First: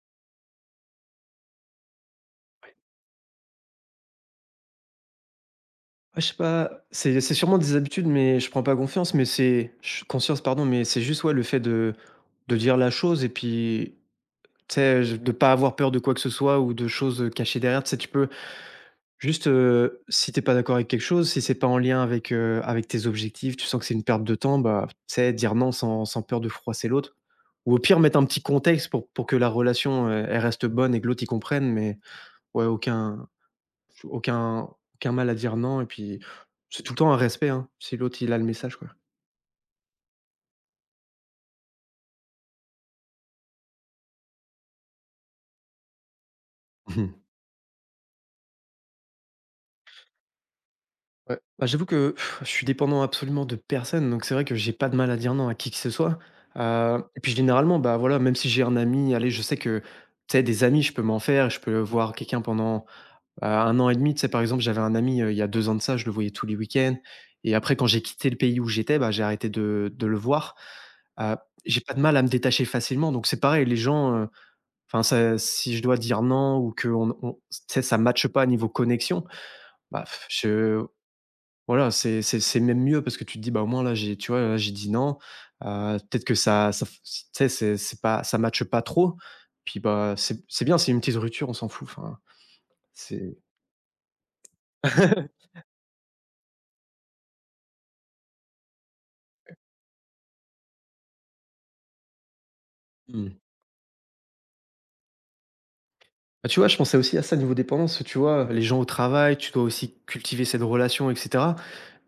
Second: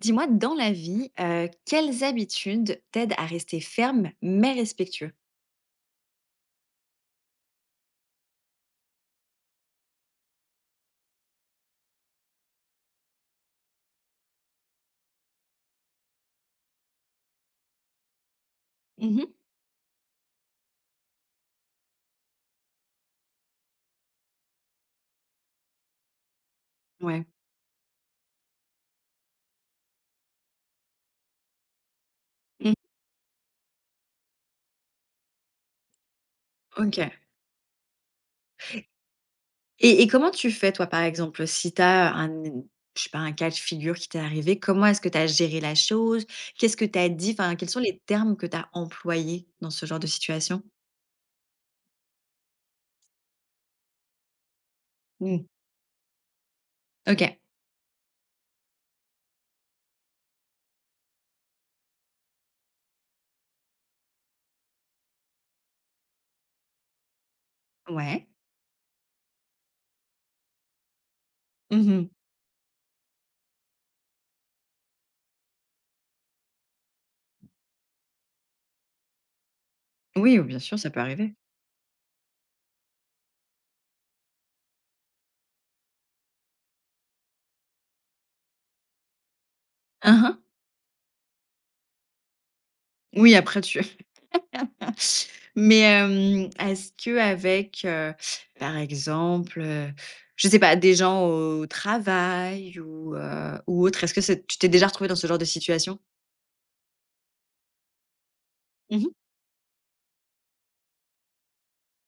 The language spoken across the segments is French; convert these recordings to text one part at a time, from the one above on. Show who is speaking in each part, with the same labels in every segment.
Speaker 1: Dis-moi, dans la vie, quelles habitudes t'aident à rester ferme, mais respectueux?
Speaker 2: Ah, je sais pas, c'est sûrement des habitudes, mais je prends pas confiance, mais c'est ch conscience, pardon, mais c'est juste, ouais, le fait de dire la chose et puis, tu sais, je de pas avoir peur de quoi que ce soit ou de choses, cachées derrière. Tu sais, tu peux
Speaker 1: Mmh.
Speaker 2: juste, si t'es pas d'accord avec quelque chose, si c'est pas en lien avec tes objectifs, tu sens que c'est une perte de temps, bah, tu sais, dire non sans peur de froisser l'autre
Speaker 1: Ouais.
Speaker 2: ou au pire, mettre un petit contexte pour que la relation, elle reste bonne et que l'autre, il comprenne, mais ouais,
Speaker 1: Mmh.
Speaker 2: aucun F aucun aucun mal à dire non et puis c'est tout le
Speaker 1: OK.
Speaker 2: temps un respect, hein, si l'autre il a le message quoi.
Speaker 1: Et comment tu fais toi, par exemple, si tu as un je sais pas, un cas de figure qui t'est arrivé, comment est-ce que tu as géré la chose? Qu'est-ce que tu as
Speaker 2: Mmh.
Speaker 1: dit? Enfin, quels sont les termes que tu as employés dans ce genre de situation?
Speaker 2: Ouais. Bah, j'avoue que je suis dépendant absolument de personne, donc c'est vrai que j'ai pas de mal à dire
Speaker 1: Mmh.
Speaker 2: non à qui que ce soit. Et puis
Speaker 1: OK.
Speaker 2: généralement, bah, voilà, même si j'ai un ami, allez, je sais que, tu sais, des amis, je peux m'en faire, je peux voir quelqu'un pendant, un an et demi. Tu sais, par exemple, j'avais un ami, il y a 2 ans de ça, je le voyais tous les week-ends et après quand j'ai
Speaker 1: Ouais.
Speaker 2: quitté le pays où j'étais, bah, j'ai arrêté de le voir. Heu, j'ai pas de
Speaker 1: Mmh.
Speaker 2: mal à me détacher facilement, donc c'est pareil, les gens. Enfin, ça si je dois dire non ou que n on tu sais, ça matche pas à niveau connexion, bah,
Speaker 1: Oui, bien sûr,
Speaker 2: je
Speaker 1: ça peut arriver.
Speaker 2: voilà, c'est même mieux parce que tu te dis: «Bah, au moins là, j'ai» tu vois? Là, j'ai dit non, peut-être que ça ça f tu sais, c'est pas ça matche pas trop, puis, bah,
Speaker 1: Hein hein.
Speaker 2: c'est bien, c'est une petite rupture, on s'en fout, enfin,
Speaker 1: Oui,
Speaker 2: c'est
Speaker 1: après tu Mais est-ce qu'avec, par exemple, je sais pas, des gens au travail
Speaker 2: mmh.
Speaker 1: ou autre, est-ce que c'est tu t'es déjà retrouvé dans ce genre de situation?
Speaker 2: Bah, tu vois, je pensais aussi à ça niveau dépendance, tu vois? Les gens au
Speaker 1: Mmh mh.
Speaker 2: travail, tu dois aussi cultiver cette relation et cetera.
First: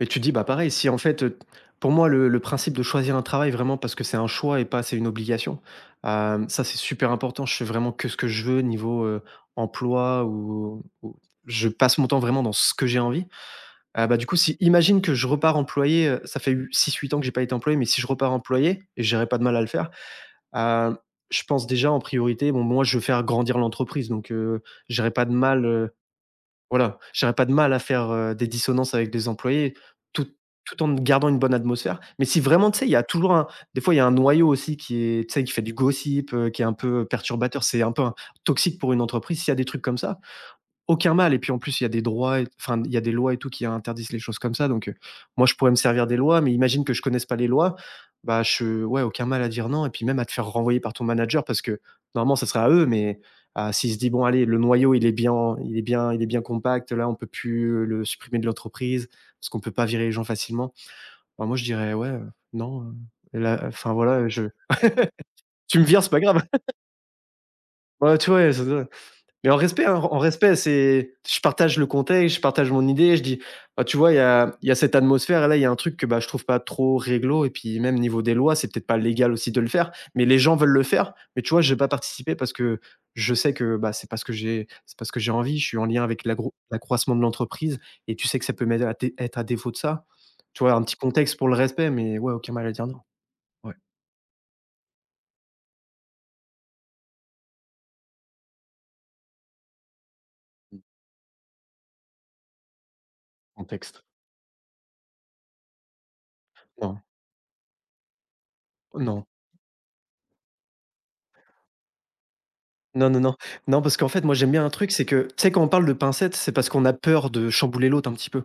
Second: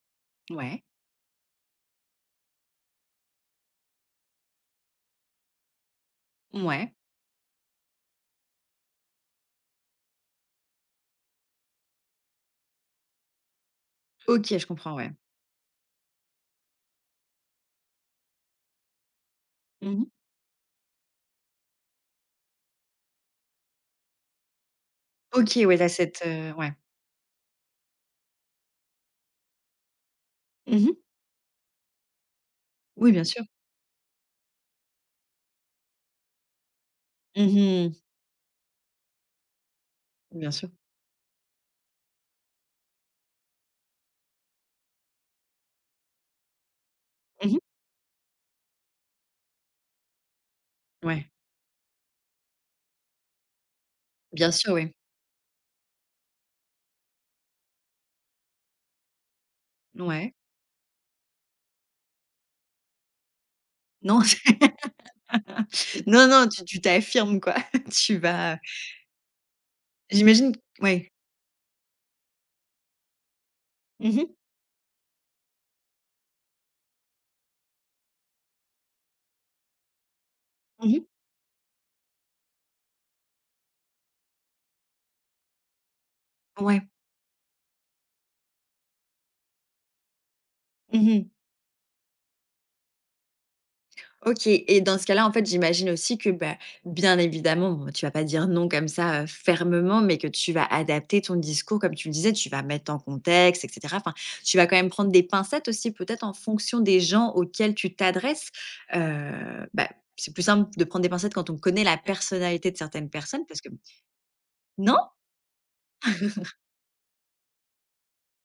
Speaker 2: Mais tu te dis, bah, pareil,
Speaker 1: Ouais.
Speaker 2: si en fait, pour moi le principe de choisir un travail vraiment parce que c'est un choix et pas c'est une obligation, ça c'est super important. Je fais vraiment que ce que je veux niveau, emploi ou je passe mon temps vraiment dans ce que j'ai envie. Ah, bah, du coup, si
Speaker 1: OK, je comprends,
Speaker 2: imagine
Speaker 1: ouais.
Speaker 2: que je repars employé, ça fait 6 8 ans que j'ai pas été employé, mais si je repars employé et j'aurais pas de mal à le faire.
Speaker 1: Mmh.
Speaker 2: Heu, je pense déjà en priorité, bon moi je veux faire grandir l'entreprise donc j'aurais pas de
Speaker 1: OK,
Speaker 2: mal,
Speaker 1: ouais, ouais.
Speaker 2: voilà, j'aurais pas de mal à faire, des dissonances avec les employés tout tout en
Speaker 1: Mmh.
Speaker 2: gardant une bonne atmosphère. Mais si vraiment tu sais, il y a
Speaker 1: Oui, bien
Speaker 2: toujours
Speaker 1: sûr.
Speaker 2: un des fois il y a un noyau aussi qui est tu sais, qui fait du gossip, qui est un peu perturbateur, c'est un
Speaker 1: Mmh.
Speaker 2: peu un toxique pour une entreprise. S'il y a des trucs comme ça,
Speaker 1: Bien sûr.
Speaker 2: aucun mal et puis en plus, il y a des droits et enfin, il y a des lois et tout qui interdisent les choses comme ça donc moi, je pourrais me servir des lois mais imagine que je connaisse pas les
Speaker 1: Mmh.
Speaker 2: lois, bah, je ouais, aucun mal à dire non et puis même à te faire renvoyer par ton
Speaker 1: Ouais.
Speaker 2: manager parce que normalement, ça serait à eux mais ah, s'il se dit: «Bon allez,
Speaker 1: Bien
Speaker 2: le
Speaker 1: sûr, oui.
Speaker 2: noyau, il est bien il est bien il est bien compact, là, on peut plus le supprimer de l'entreprise, parce qu'on peut pas virer les gens
Speaker 1: Ouais.
Speaker 2: facilement». Bah, moi, je dirais: «Ouais, non, là, enfin
Speaker 1: Non,
Speaker 2: voilà, je tu me vires, c'est pas
Speaker 1: non,
Speaker 2: grave».
Speaker 1: non, tu t'affirmes, quoi. Tu
Speaker 2: Ouais, tu vois?
Speaker 1: vas
Speaker 2: Mais en respect, hein, en
Speaker 1: j'imagine
Speaker 2: respect,
Speaker 1: ouais.
Speaker 2: c'est je partage le contexte, je partage mon idée, je dis: «Ah, tu vois,
Speaker 1: Mmh
Speaker 2: il y
Speaker 1: mh.
Speaker 2: a il y a cette atmosphère, là, il y a un truc que, bah, je trouve pas trop réglo et puis même niveau des lois, c'est peut-être pas légal aussi de le faire, mais les gens veulent le
Speaker 1: Mmh.
Speaker 2: faire. Mais tu vois, je vais pas participer parce que je sais que, bah, c'est parce que j'ai envie. Je suis en lien avec
Speaker 1: Ouais.
Speaker 2: l'accroissement de l'entreprise et tu sais que ça peut m'aider à dé être à défaut de ça». Tu vois, un petit
Speaker 1: Mmh.
Speaker 2: contexte pour le respect, mais ouais, aucun mal à dire non. Ouais,
Speaker 1: OK, et dans ce cas-là, en fait, j'imagine aussi que, bah, bien évidemment, bon, tu vas pas dire non comme ça, fermement, mais que tu vas
Speaker 2: mmh,
Speaker 1: adapter ton discours comme tu le disais, tu vas mettre en contexte et cetera.
Speaker 2: contexte.
Speaker 1: Enfin, tu vas quand même prendre des pincettes aussi peut-être en fonction des
Speaker 2: Non,
Speaker 1: gens auxquels tu t'adresses.
Speaker 2: non.
Speaker 1: Heu, bah, c'est plus simple de prendre des pincettes quand on connaît la personnalité de certaines
Speaker 2: Non, non, non.
Speaker 1: personnes parce que
Speaker 2: Non, parce qu'en fait, moi, j'aime bien un truc, c'est
Speaker 1: non?
Speaker 2: que, tu sais, quand on parle de pincettes, c'est parce qu'on a peur de chambouler l'autre un petit peu.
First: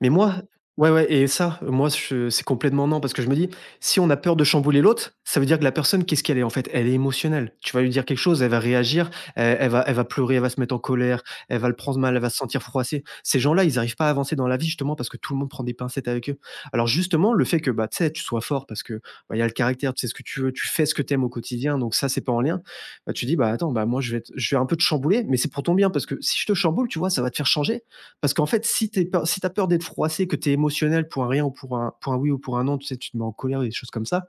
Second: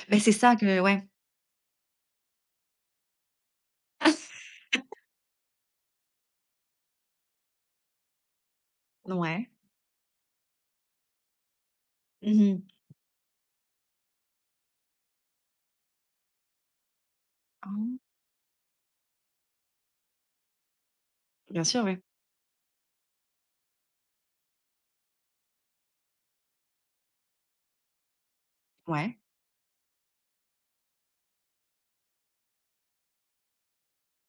Speaker 2: Mais
Speaker 1: Bah, c'est
Speaker 2: moi
Speaker 1: ça que
Speaker 2: ouais,
Speaker 1: ouais,
Speaker 2: ouais et ça, moi, je c'est complètement non parce que je me dis: «Si on a peur de chambouler l'autre, ça veut dire que la personne, qu'est-ce qu'elle est en fait? Elle est émotionnelle». Tu vas lui dire quelque chose, elle va réagir,
Speaker 1: ouais.
Speaker 2: elle va pleurer, elle va se mettre en colère, elle va le prendre mal, elle va se
Speaker 1: Mmh.
Speaker 2: sentir froissée. Ces gens-là, ils n'arrivent pas à avancer dans la vie justement parce que tout le monde prend des pincettes avec eux. Alors justement, le fait que, bah,
Speaker 1: Ah,
Speaker 2: tu sais, tu sois fort parce que, bah, il y a le caractère, tu sais ce que tu veux, tu fais ce que tu aimes au
Speaker 1: bien
Speaker 2: quotidien,
Speaker 1: sûr,
Speaker 2: donc
Speaker 1: ouais.
Speaker 2: ça, c'est pas en lien. Bah, tu dis: «Bah, attends, bah, moi, je vais un peu te chambouler, mais c'est pour ton bien parce que si je te chamboule, tu vois, ça va te faire changer parce qu'en fait,
Speaker 1: Ouais,
Speaker 2: si as peur d'être froissé, que t'es émotionnel pour un rien ou pour un oui ou pour un non, tu sais, tu te mets en colère, des choses comme ça,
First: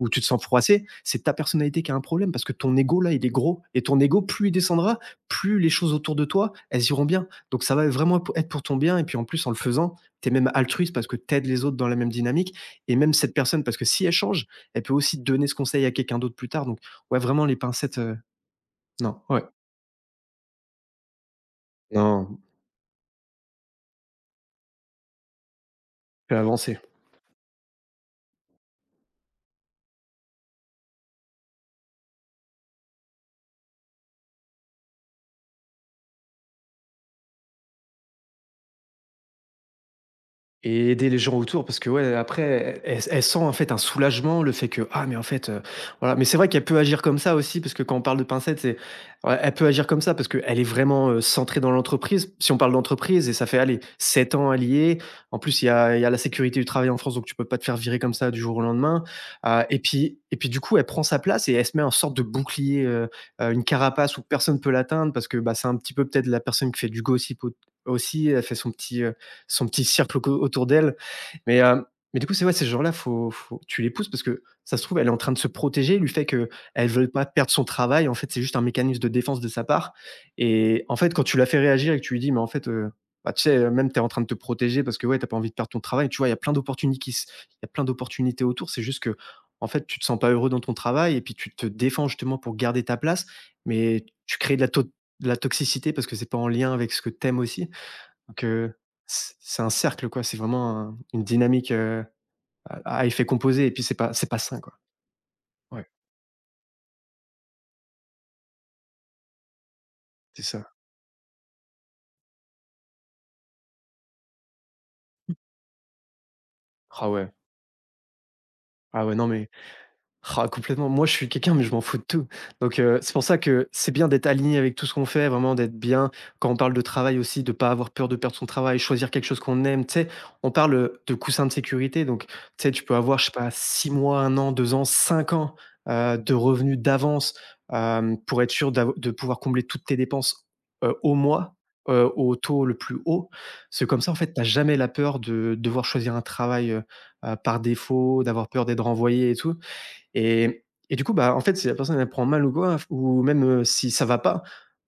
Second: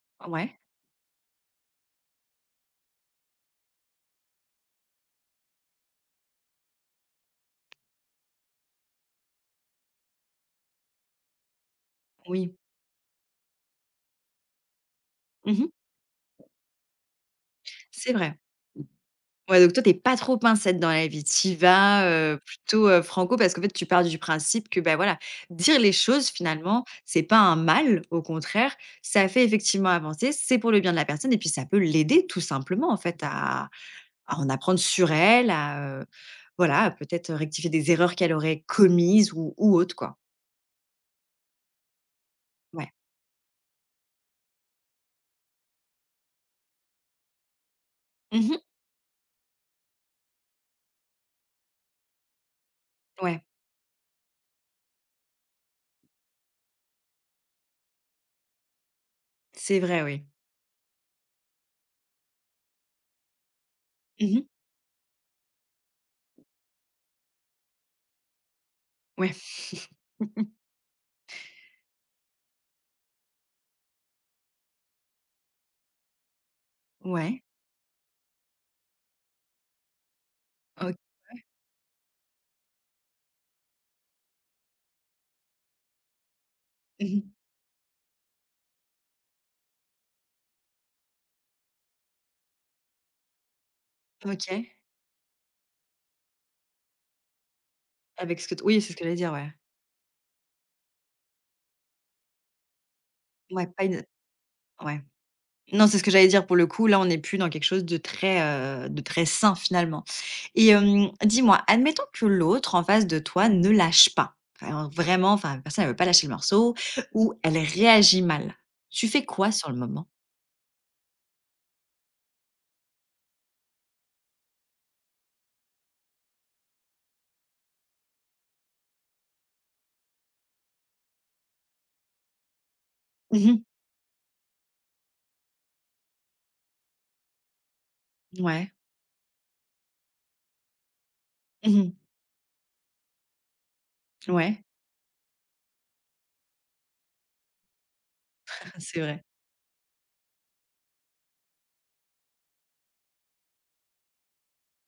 Speaker 2: ou tu te sens
Speaker 1: ouais,
Speaker 2: froissé, c'est ta personnalité qui a un problème parce que ton ego, là, il est gros. Et ton ego, plus il descendra, plus les choses autour de toi, elles iront bien. Donc ça va vraiment être pour ton bien. Et puis en plus, en le faisant, t'es même altruiste parce que t'aides les autres dans la même
Speaker 1: oui.
Speaker 2: dynamique. Et même cette personne, parce que si elle change, elle peut aussi donner ce
Speaker 1: Mmh.
Speaker 2: conseil à quelqu'un d'autre plus tard. Donc, ouais, vraiment les pincettes.
Speaker 1: C'est vrai.
Speaker 2: Non, ouais.
Speaker 1: Ouais, donc toi, t'es pas trop pincette dans la vie. T'y vas,
Speaker 2: Non,
Speaker 1: plutôt, franco parce qu'en fait, tu pars du principe que, bah, voilà, dire les choses
Speaker 2: fais avancer.
Speaker 1: finalement, c'est pas un mal, au contraire, ça fait effectivement avancer, c'est pour le bien de la personne et puis ça peut l'aider tout simplement en fait à en apprendre sur elle, à, voilà, à peut-être rectifier des erreurs qu'elle aurait commises ou autre quoi.
Speaker 2: Et aider les gens autour parce que ouais, après,
Speaker 1: Ouais.
Speaker 2: elle sent en fait un soulagement, le fait que: «Ah mais en fait» voilà, mais c'est vrai qu'elle peut agir comme ça aussi parce que quand on parle de
Speaker 1: Mmh.
Speaker 2: pincette c'est ouais, elle peut agir comme ça parce qu'elle est vraiment, centrée dans l'entreprise. Si on parle d'entreprise et
Speaker 1: Ouais,
Speaker 2: ça fait, allez, 7 ans, alliés. En plus, il y a la sécurité du travail en France, donc tu peux pas te faire virer comme ça du jour au lendemain, et
Speaker 1: c'est vrai,
Speaker 2: puis
Speaker 1: oui.
Speaker 2: et puis du coup, elle prend sa place et elle se met en sorte de bouclier, une carapace où
Speaker 1: Mmh.
Speaker 2: personne peut l'atteindre parce que, bah, c'est un petit peu peut-être la personne qui fait du gossip au aussi, elle fait son petit, euh,
Speaker 1: Ouais.
Speaker 2: son petit cercle autour d'elle. Mais, heu, mais du coup, c'est ouais, ces gens-là, faut tu les pousses parce que ça se trouve, elle est en train de se protéger, du fait qu'elle ne veut pas
Speaker 1: Ouais.
Speaker 2: perdre son travail. En fait, c'est juste un mécanisme de défense de sa part et
Speaker 1: O
Speaker 2: en fait, quand tu la fais réagir et que tu lui dis: «Mais en fait, bah, tu sais, même tu es en train de te protéger parce que, ouais, tu as pas envie de perdre ton travail». Tu vois,
Speaker 1: mmh.
Speaker 2: il y a plein d'opportunités autour. C'est juste que en fait, tu te sens pas heureux dans ton travail et puis tu te défends justement pour garder ta place, mais tu crées
Speaker 1: OK.
Speaker 2: de la toxicité parce que c'est pas en lien avec ce que t'aimes aussi.
Speaker 1: Avec
Speaker 2: Donc,
Speaker 1: ce que t oui, c'est ce que j'allais dire, ouais.
Speaker 2: c'est un cercle quoi, c'est vraiment un une dynamique, à effet composé
Speaker 1: Ouais,
Speaker 2: et puis
Speaker 1: pas
Speaker 2: c'est
Speaker 1: une
Speaker 2: pas c'est pas sain quoi.
Speaker 1: ouais. Non,
Speaker 2: Ouais,
Speaker 1: c'est ce que j'allais dire pour le coup, là, on n'est plus dans quelque chose de très sain finalement
Speaker 2: c'est
Speaker 1: et
Speaker 2: ça.
Speaker 1: dis-moi, admettons que l'autre en face de toi ne lâche pas, alors vraiment, enfin la personne ne veut pas lâcher le morceau
Speaker 2: Ah ouais.
Speaker 1: ou elle réagit mal.
Speaker 2: Ah
Speaker 1: Tu
Speaker 2: ouais,
Speaker 1: fais
Speaker 2: non mais
Speaker 1: quoi sur le moment?
Speaker 2: Ah complètement, moi je suis quelqu'un mais je m'en fous de tout. Donc c'est pour ça que c'est bien d'être aligné avec tout ce qu'on fait, vraiment d'être bien. Quand on parle de travail aussi, de pas avoir peur de perdre son travail, choisir quelque chose qu'on aime, tu sais? On parle, de coussin de sécurité donc tu sais, tu peux avoir, je sais pas,
Speaker 1: Mmh.
Speaker 2: 6 mois, 1 an, 2 ans, 5 ans, de revenus d'avance, pour être sûr
Speaker 1: Ouais.
Speaker 2: d'av de pouvoir combler toutes tes dépenses, au mois,
Speaker 1: Mmh.
Speaker 2: au taux le plus haut. C'est comme ça en fait, t'as
Speaker 1: Ouais.
Speaker 2: jamais la peur de devoir choisir un travail, par défaut, d'avoir peur d'être
Speaker 1: C'est vrai.
Speaker 2: renvoyé et tout. Et et du coup, bah, en fait, si la personne elle prend mal ou quoi, ou même, si ça va pas,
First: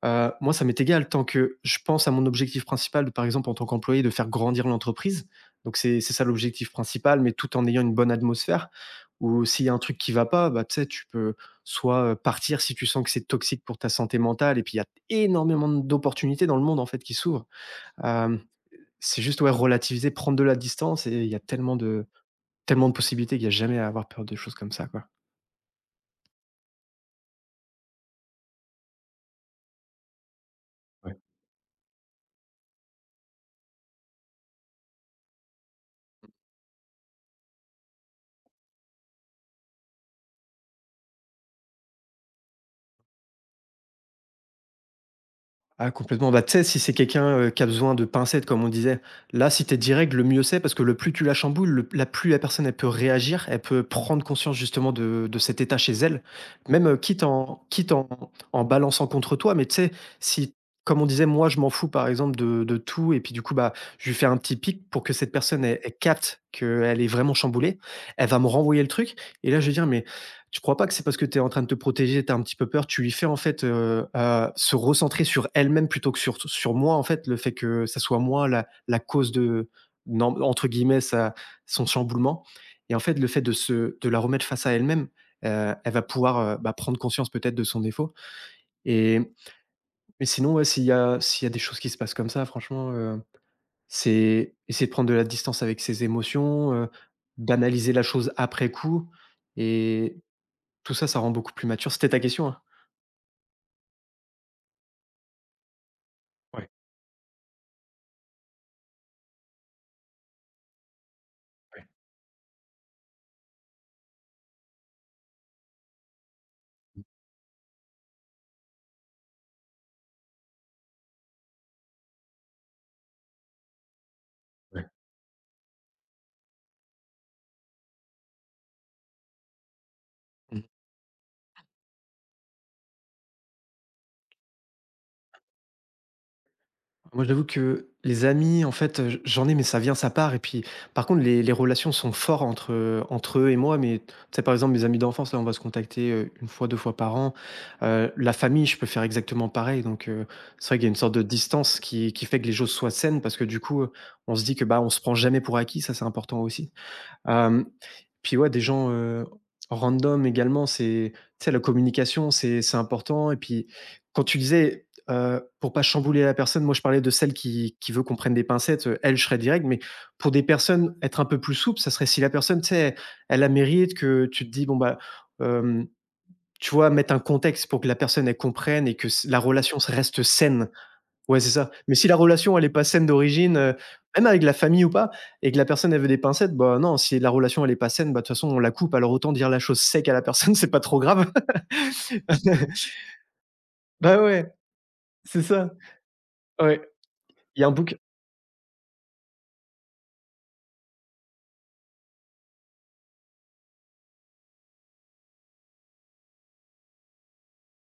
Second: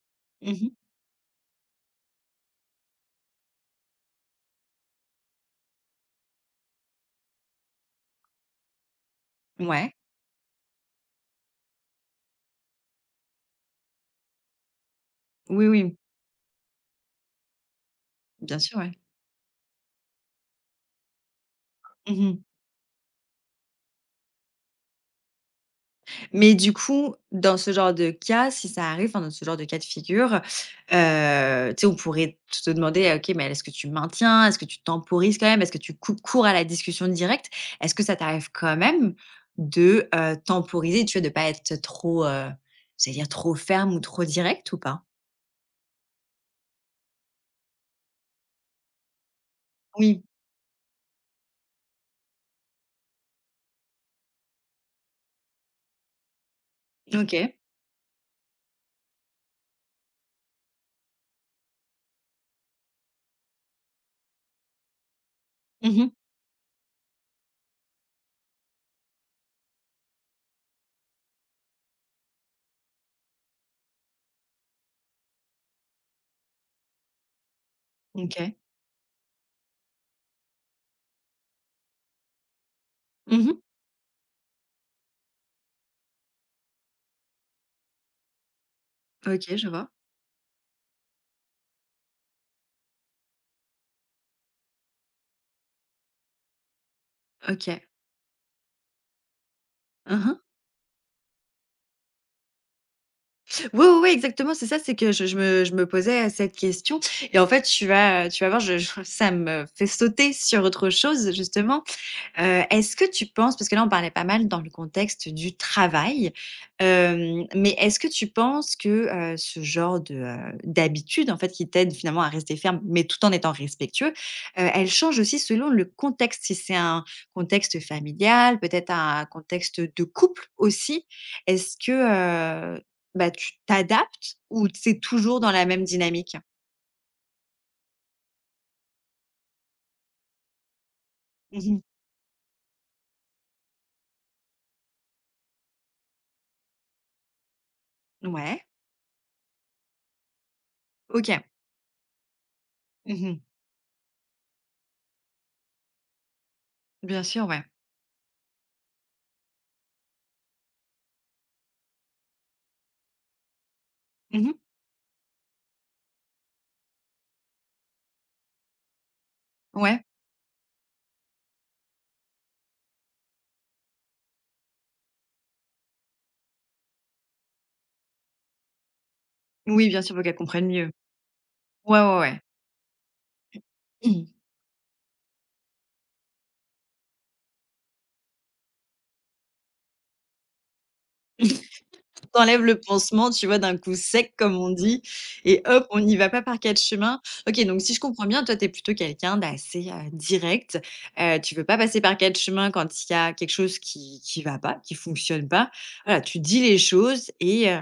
Speaker 2: moi ça
Speaker 1: Mmh.
Speaker 2: m'est égal tant que je pense à mon objectif principal, par exemple en tant qu'employé de faire grandir l'entreprise. Donc c'est ça l'objectif principal, mais tout en ayant une bonne atmosphère ou s'il y a un
Speaker 1: Ouais.
Speaker 2: truc qui va pas, bah, tu sais, tu peux soit, partir si tu sens que c'est toxique pour ta santé mentale et puis il y a énormément
Speaker 1: Oui, oui,
Speaker 2: d'opportunités dans le monde en fait qui s'ouvrent. Hem,
Speaker 1: bien sûr, ouais.
Speaker 2: c'est juste, ouais, relativiser, prendre de la distance et il y a tellement de
Speaker 1: Mmh.
Speaker 2: tellement de possibilités qu'il n'y a jamais à avoir peur de choses comme ça, quoi.
Speaker 1: Mais du coup, dans ce genre de cas, si ça arrive, enfin, dans ce genre de cas de figure, tu sais, on pourrait te demander: «Ah, «OK, mais est-ce que tu maintiens? Est-ce que tu temporises quand même? Est-ce que tu coupes court à la discussion directe?» Est-ce que ça t'arrive quand même de, temporiser, tu vois, de pas être trop, c'est à dire trop ferme ou trop direct ou pas?
Speaker 2: Ah complètement, bah, tu sais, si c'est quelqu'un, qui a besoin de pincettes comme on disait, là, si t'es direct,
Speaker 1: Oui.
Speaker 2: le mieux c'est parce que le plus tu la chamboules, le la plus la personne, elle peut réagir, elle peut prendre conscience justement de cet état chez elle, même, quitte
Speaker 1: OK.
Speaker 2: en quitte en en balançant contre toi. Mais tu sais, si comme on disait, moi je m'en fous par exemple de tout et puis du coup, bah, je lui fais un petit pic pour que cette personne elle
Speaker 1: Mmh.
Speaker 2: capte qu'elle est vraiment chamboulée, elle va me renvoyer le truc et là je vais dire: «Mais tu crois pas que c'est parce que tu es en train de te protéger, tu as un petit peu peur, tu lui fais en fait, se recentrer sur elle-même plutôt que sur moi en fait, le fait que ça soit moi
Speaker 1: OK.
Speaker 2: la cause de non entre guillemets sa son chamboulement et en fait le fait de
Speaker 1: Mmh.
Speaker 2: se de la remettre face à elle-même, elle va pouvoir, bah, prendre conscience peut-être de son défaut et
Speaker 1: OK, je vois.
Speaker 2: mais sinon ouais, s'il y a des choses qui se passent comme ça franchement, c'est essayer de prendre de la distance avec ses émotions,
Speaker 1: OK.
Speaker 2: d'analyser la chose après coup et
Speaker 1: Mmh.
Speaker 2: tout ça, ça rend beaucoup plus mature. C'était ta question, hein?
Speaker 1: Oui, oui, oui, exactement, c'est ça, c'est que je me posais, cette
Speaker 2: Ouais,
Speaker 1: question et en fait, tu vas voir, je ça me fait sauter sur autre chose, justement.
Speaker 2: ouais,
Speaker 1: Est-ce que tu penses parce que là, on parlait pas mal dans le contexte du travail, mais est-ce que tu penses que, ce genre de, d'habitude, en fait, qui t'aide finalement à rester ferme, mais tout en étant respectueux,
Speaker 2: ouais.
Speaker 1: elle change aussi selon le contexte? Si c'est un contexte familial, peut-être un contexte de couple
Speaker 2: Mmh.
Speaker 1: aussi? Est-ce que, heu, bah, tu t'adaptes ou c'est toujours dans la même dynamique?
Speaker 2: Moi, j'avoue que les amis, en fait, j'en ai, mais ça vient, ça part et puis, par contre, les
Speaker 1: Mmh.
Speaker 2: relations sont fortes entre eux et moi, mais tu sais, par exemple, mes amis d'enfance, là, on va se contacter, 1 fois, 2 fois par an. La
Speaker 1: Ouais,
Speaker 2: famille, je peux faire exactement pareil, donc c'est vrai qu'il y a une sorte de
Speaker 1: OK.
Speaker 2: distance qui fait que les choses soient saines parce
Speaker 1: Mmh.
Speaker 2: que, du coup, on se dit que, bah, on se prend jamais pour acquis, ça, c'est important aussi.
Speaker 1: Bien sûr, ouais.
Speaker 2: Hem, Puis ouais, des gens, random également, c'est tu sais, la communication, c'est important et puis quand tu
Speaker 1: Mmh.
Speaker 2: disais, pour pas chambouler la personne, moi je parlais de celle qui veut qu'on prenne des pincettes, elle, je serais direct, mais
Speaker 1: Ouais.
Speaker 2: pour des personnes, être un peu plus souple, ça serait si la personne, tu sais, elle a mérite que tu te dis: «Bon, bah», hem, tu vois, mettre un contexte pour que la personne, elle comprenne et que s la relation s
Speaker 1: Oui, bien sûr, faut
Speaker 2: reste
Speaker 1: qu'elle comprenne
Speaker 2: saine.
Speaker 1: mieux.
Speaker 2: Ouais, c'est ça. Mais
Speaker 1: Ouais,
Speaker 2: si la
Speaker 1: ouais, ouais.
Speaker 2: relation, elle est pas saine d'origine, même avec la famille ou pas, et que la personne, elle veut des pincettes, bah, non, si la relation, elle est pas saine, bah, de toute façon, on la coupe. Alors autant dire la chose sec à la personne, c'est pas trop grave.
Speaker 1: Tu enlèves le pansement, tu vois, d'un coup
Speaker 2: Bah,
Speaker 1: sec,
Speaker 2: ouais,
Speaker 1: comme on dit,
Speaker 2: c'est
Speaker 1: et
Speaker 2: ça.
Speaker 1: hop, on n'y va pas par quatre
Speaker 2: Ouais,
Speaker 1: chemins.
Speaker 2: il y
Speaker 1: OK,
Speaker 2: a un
Speaker 1: donc si
Speaker 2: bouquin
Speaker 1: je comprends bien, toi, tu es plutôt quelqu'un d'assez, direct. Tu veux pas passer par quatre chemins quand il y a quelque chose qui va pas, qui fonctionne pas. Voilà, tu dis les choses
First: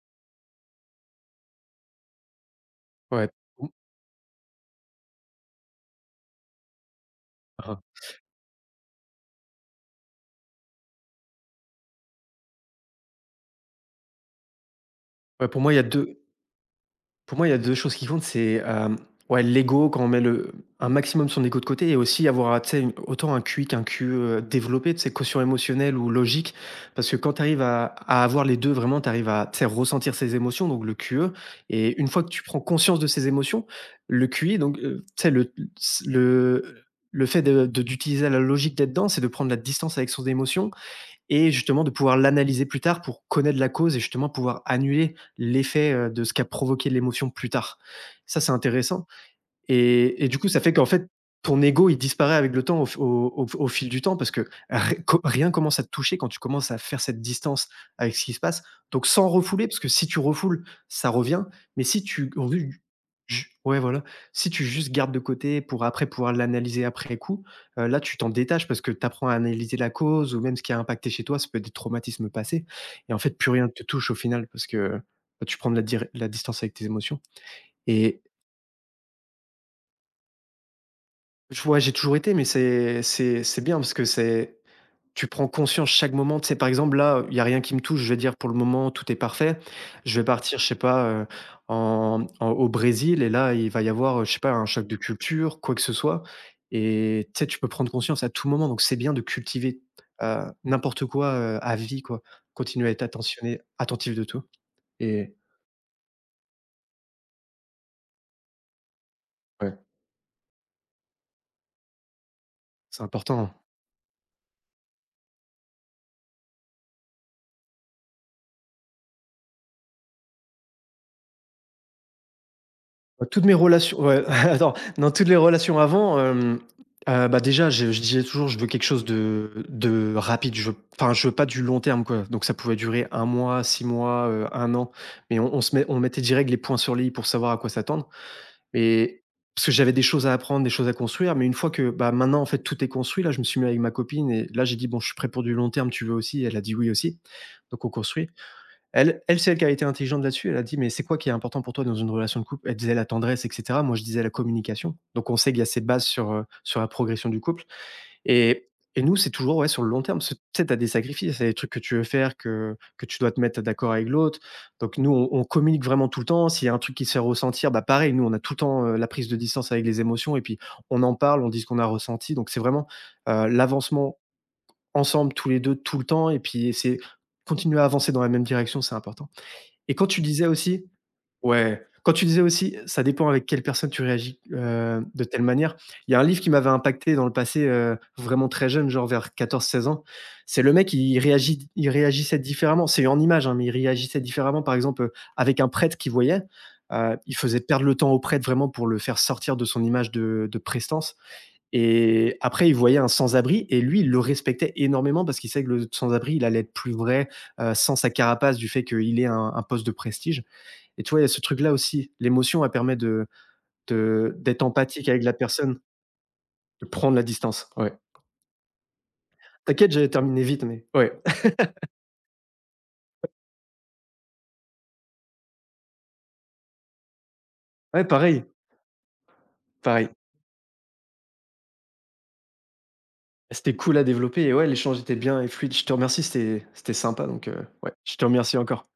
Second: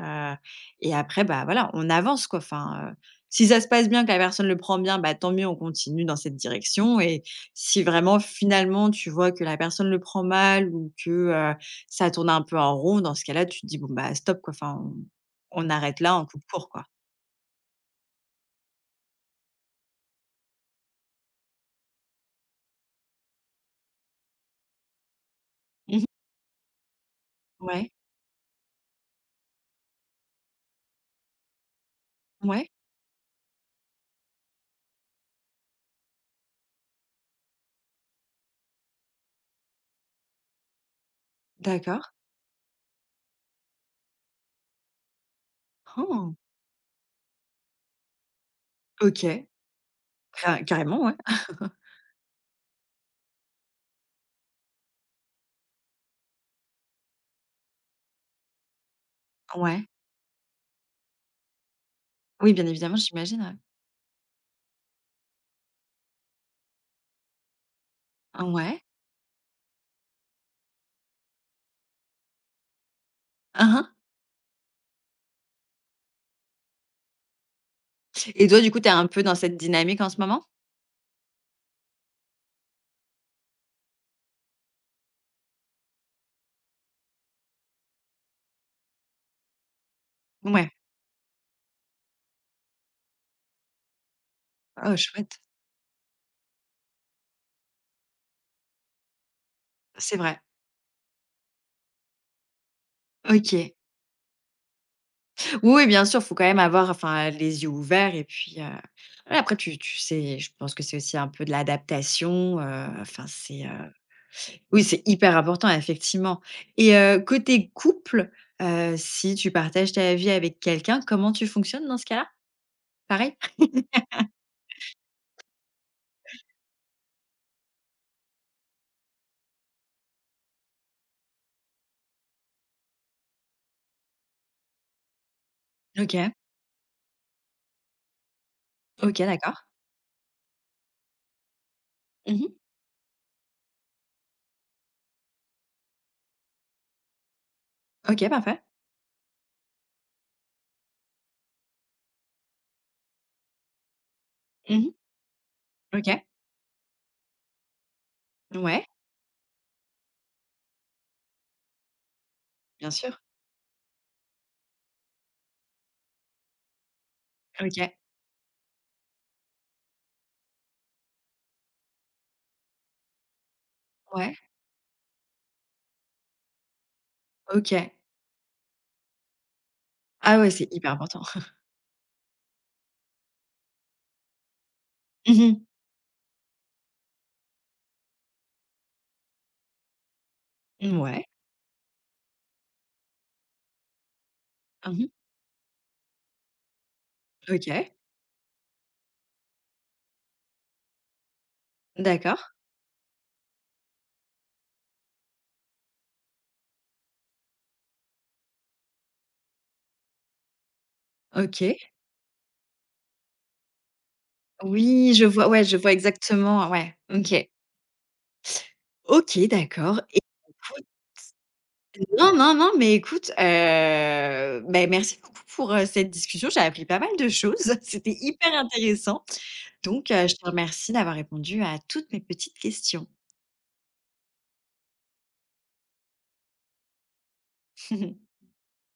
Speaker 1: et après, bah, voilà, on avance, quoi. Enfin,
Speaker 2: ouais.
Speaker 1: si ça se
Speaker 2: Mmh.
Speaker 1: passe bien, que la personne le prend bien, bah, tant mieux, on continue dans cette direction et
Speaker 2: Hein.
Speaker 1: si vraiment, finalement, tu vois que la personne le prend mal ou que ça tourne un peu en rond, dans ce cas-là, tu te dis: «Bon, bah, stop, quoi, enfin,
Speaker 2: Ouais, pour
Speaker 1: on
Speaker 2: moi, il y a
Speaker 1: arrête là,
Speaker 2: 2.
Speaker 1: on coupe court, quoi».
Speaker 2: Pour moi, il y a 2 choses qui comptent, c'est, ouais, l'ego, quand on met le un maximum son ego de côté et aussi avoir, tu sais, une autant un QI qu'un QE, développé, tu sais, quotient émotionnel
Speaker 1: Mmh.
Speaker 2: ou logique. Parce que quand tu arrives à
Speaker 1: Ouais,
Speaker 2: à avoir les 2 vraiment, tu arrives à, tu sais, ressentir ses émotions, donc le QE et une fois que tu prends
Speaker 1: ouais,
Speaker 2: conscience de ses émotions, le QI donc, tu sais, le le le fait de d'utiliser la logique là-dedans, c'est de prendre la distance avec son émotion et justement de
Speaker 1: d'accord.
Speaker 2: pouvoir l'analyser plus tard pour connaître la cause et justement pouvoir annuler l'effet de ce
Speaker 1: Oh!
Speaker 2: qu'a provoqué l'émotion plus tard. Ça, c'est intéressant.
Speaker 1: OK,
Speaker 2: Et du coup, ça
Speaker 1: ca
Speaker 2: fait qu'en
Speaker 1: carrément,
Speaker 2: fait,
Speaker 1: ouais.
Speaker 2: ton ego, il disparaît avec le temps au fil du temps parce que ré co rien commence à te toucher quand tu commences à faire cette distance avec ce qui se passe. Donc sans refouler, parce
Speaker 1: Ouais.
Speaker 2: que si tu refoules, ça revient, mais si tu
Speaker 1: Oui, bien
Speaker 2: ru
Speaker 1: évidemment, j'imagine,
Speaker 2: ju
Speaker 1: ouais.
Speaker 2: ouais, voilà. Si tu juste gardes de côté pour après pouvoir l'analyser après coup, là, tu t'en
Speaker 1: Ah
Speaker 2: détaches parce
Speaker 1: ouais.
Speaker 2: que tu apprends à analyser la cause ou même ce qui a impacté chez toi. Ça peut être des traumatismes passés et en fait, plus rien ne
Speaker 1: Hein,
Speaker 2: te
Speaker 1: hein.
Speaker 2: touche au final parce que, bah, tu prends de la distance avec tes émotions et
Speaker 1: Et toi, du coup, tu es un peu dans cette dynamique en ce moment?
Speaker 2: je vois, j'ai toujours été, mais c'est c'est bien parce que c'est tu prends conscience chaque moment. Tu sais, par exemple, là, il y a rien qui me touche. Je vais dire pour le moment, tout est parfait. Je vais partir, je
Speaker 1: Ouais.
Speaker 2: sais pas, en en au Brésil et là, il va y avoir, je sais pas, un choc de
Speaker 1: Oh, chouette.
Speaker 2: culture, quoi que ce soit et tu sais, tu peux prendre conscience à tout moment. Donc c'est bien de cultiver,
Speaker 1: C'est vrai.
Speaker 2: n'importe quoi, à vie, quoi. Continuer à être attentionné
Speaker 1: OK.
Speaker 2: attentif de tout et
Speaker 1: Oui, oui, bien sûr, faut quand même avoir, enfin, les yeux ouverts et puis, ouais, après tu
Speaker 2: ouais,
Speaker 1: tu sais, je pense que c'est aussi un peu de l'adaptation,
Speaker 2: c'est
Speaker 1: enfin,
Speaker 2: important.
Speaker 1: oui, c'est hyper important, effectivement. Et côté couple, si tu partages ta vie avec quelqu'un, comment tu fonctionnes dans ce cas-là?
Speaker 2: Bah,
Speaker 1: Pareil?
Speaker 2: toutes mes relations, ouais, attends, dans toutes les relations avant, bah, déjà, je disais toujours: «Je veux quelque chose de rapide». Je veux enfin, je veux pas du long terme, quoi. Donc ça pouvait durer 1 mois, 6 mois, 1 an, mais on mettait
Speaker 1: OK.
Speaker 2: direct les points sur les i pour savoir à quoi s'attendre.
Speaker 1: OK,
Speaker 2: Mais
Speaker 1: d'accord.
Speaker 2: parce que j'avais des choses à apprendre, des choses à construire, mais une fois que, bah, maintenant, en
Speaker 1: Mmh.
Speaker 2: fait, tout est construit, là, je me suis mis avec ma copine et là, j'ai dit: «Bon, je suis prêt pour du long terme, tu veux aussi?» Elle a dit: «Oui» aussi. Donc on
Speaker 1: OK,
Speaker 2: construit.
Speaker 1: parfait.
Speaker 2: Elle elle, c'est elle qui a été intelligente là-dessus. Elle a dit: «Mais c'est quoi qui est important pour toi dans une relation de couple?» Elle disait: «La tendresse» et cetera. Moi, je disais: «La
Speaker 1: Mmh.
Speaker 2: communication». Donc on sait qu'il y a ces bases
Speaker 1: OK.
Speaker 2: sur, sur la progression du couple et
Speaker 1: Ouais,
Speaker 2: et nous, c'est toujours, ouais, sur le long terme. Parce tu sais, tu as des sacrifices, il y des trucs que tu veux faire, que
Speaker 1: bien
Speaker 2: que
Speaker 1: sûr.
Speaker 2: tu dois te mettre d'accord avec l'autre. Donc nous, on communique vraiment tout le temps. S'il y a un truc qui se fait ressentir, bah,
Speaker 1: OK.
Speaker 2: pareil, nous, on a tout le temps, la prise de distance avec les émotions et puis on en parle, on dit ce qu'on a ressenti. Donc c'est vraiment, l'avancement
Speaker 1: Ouais.
Speaker 2: ensemble, tous les 2 tout le temps et puis c'est continuer à
Speaker 1: OK.
Speaker 2: avancer dans la même direction, c'est important. Et quand tu
Speaker 1: Ah
Speaker 2: disais
Speaker 1: ouais, c'est
Speaker 2: aussi
Speaker 1: hyper important.
Speaker 2: ouais, quand tu disais aussi, ça dépend avec quelle personne tu réagis, de telle
Speaker 1: Mmh
Speaker 2: manière. Il y a un livre qui m'avait impacté dans le passé, vraiment très jeune, genre vers 14-16 ans. C'est le
Speaker 1: mh.
Speaker 2: mec, il
Speaker 1: Mouais.
Speaker 2: réagit il réagissait différemment. C'est en images, hein, mais il réagissait différemment, par exemple,
Speaker 1: Mmh.
Speaker 2: avec un prêtre qu'il voyait, il faisait perdre
Speaker 1: OK.
Speaker 2: le temps au prêtre vraiment pour le faire sortir de son image de prestance et
Speaker 1: D'accord.
Speaker 2: après, il voyait un sans-abri et lui, il le respectait énormément parce qu'il savait que le sans-abri, il allait être plus vrai, sans sa carapace du fait qu'il ait un poste de prestige. Et tu vois, il y a ce truc-là
Speaker 1: OK.
Speaker 2: aussi. L'émotion, elle permet de d'être empathique
Speaker 1: Oui,
Speaker 2: avec
Speaker 1: je
Speaker 2: la
Speaker 1: vois, ouais, je
Speaker 2: personne,
Speaker 1: vois exactement,
Speaker 2: de
Speaker 1: ouais.
Speaker 2: prendre la
Speaker 1: OK.
Speaker 2: distance, ouais.
Speaker 1: OK,
Speaker 2: T'inquiète,
Speaker 1: d'accord
Speaker 2: j'allais
Speaker 1: et
Speaker 2: terminé vite, mais ouais.
Speaker 1: non, non, non, mais écoute, beh, merci beaucoup pour, cette discussion. J'ai appris pas mal de choses.
Speaker 2: Ouais,
Speaker 1: C'était
Speaker 2: pareil,
Speaker 1: hyper intéressant. Donc,
Speaker 2: pareil.
Speaker 1: je te remercie d'avoir répondu à toutes mes petites questions.
Speaker 2: C'était cool à développer et ouais, l'échange était bien et fluide. Je te remercie, c'était sympa donc, ouais, je te remercie encore.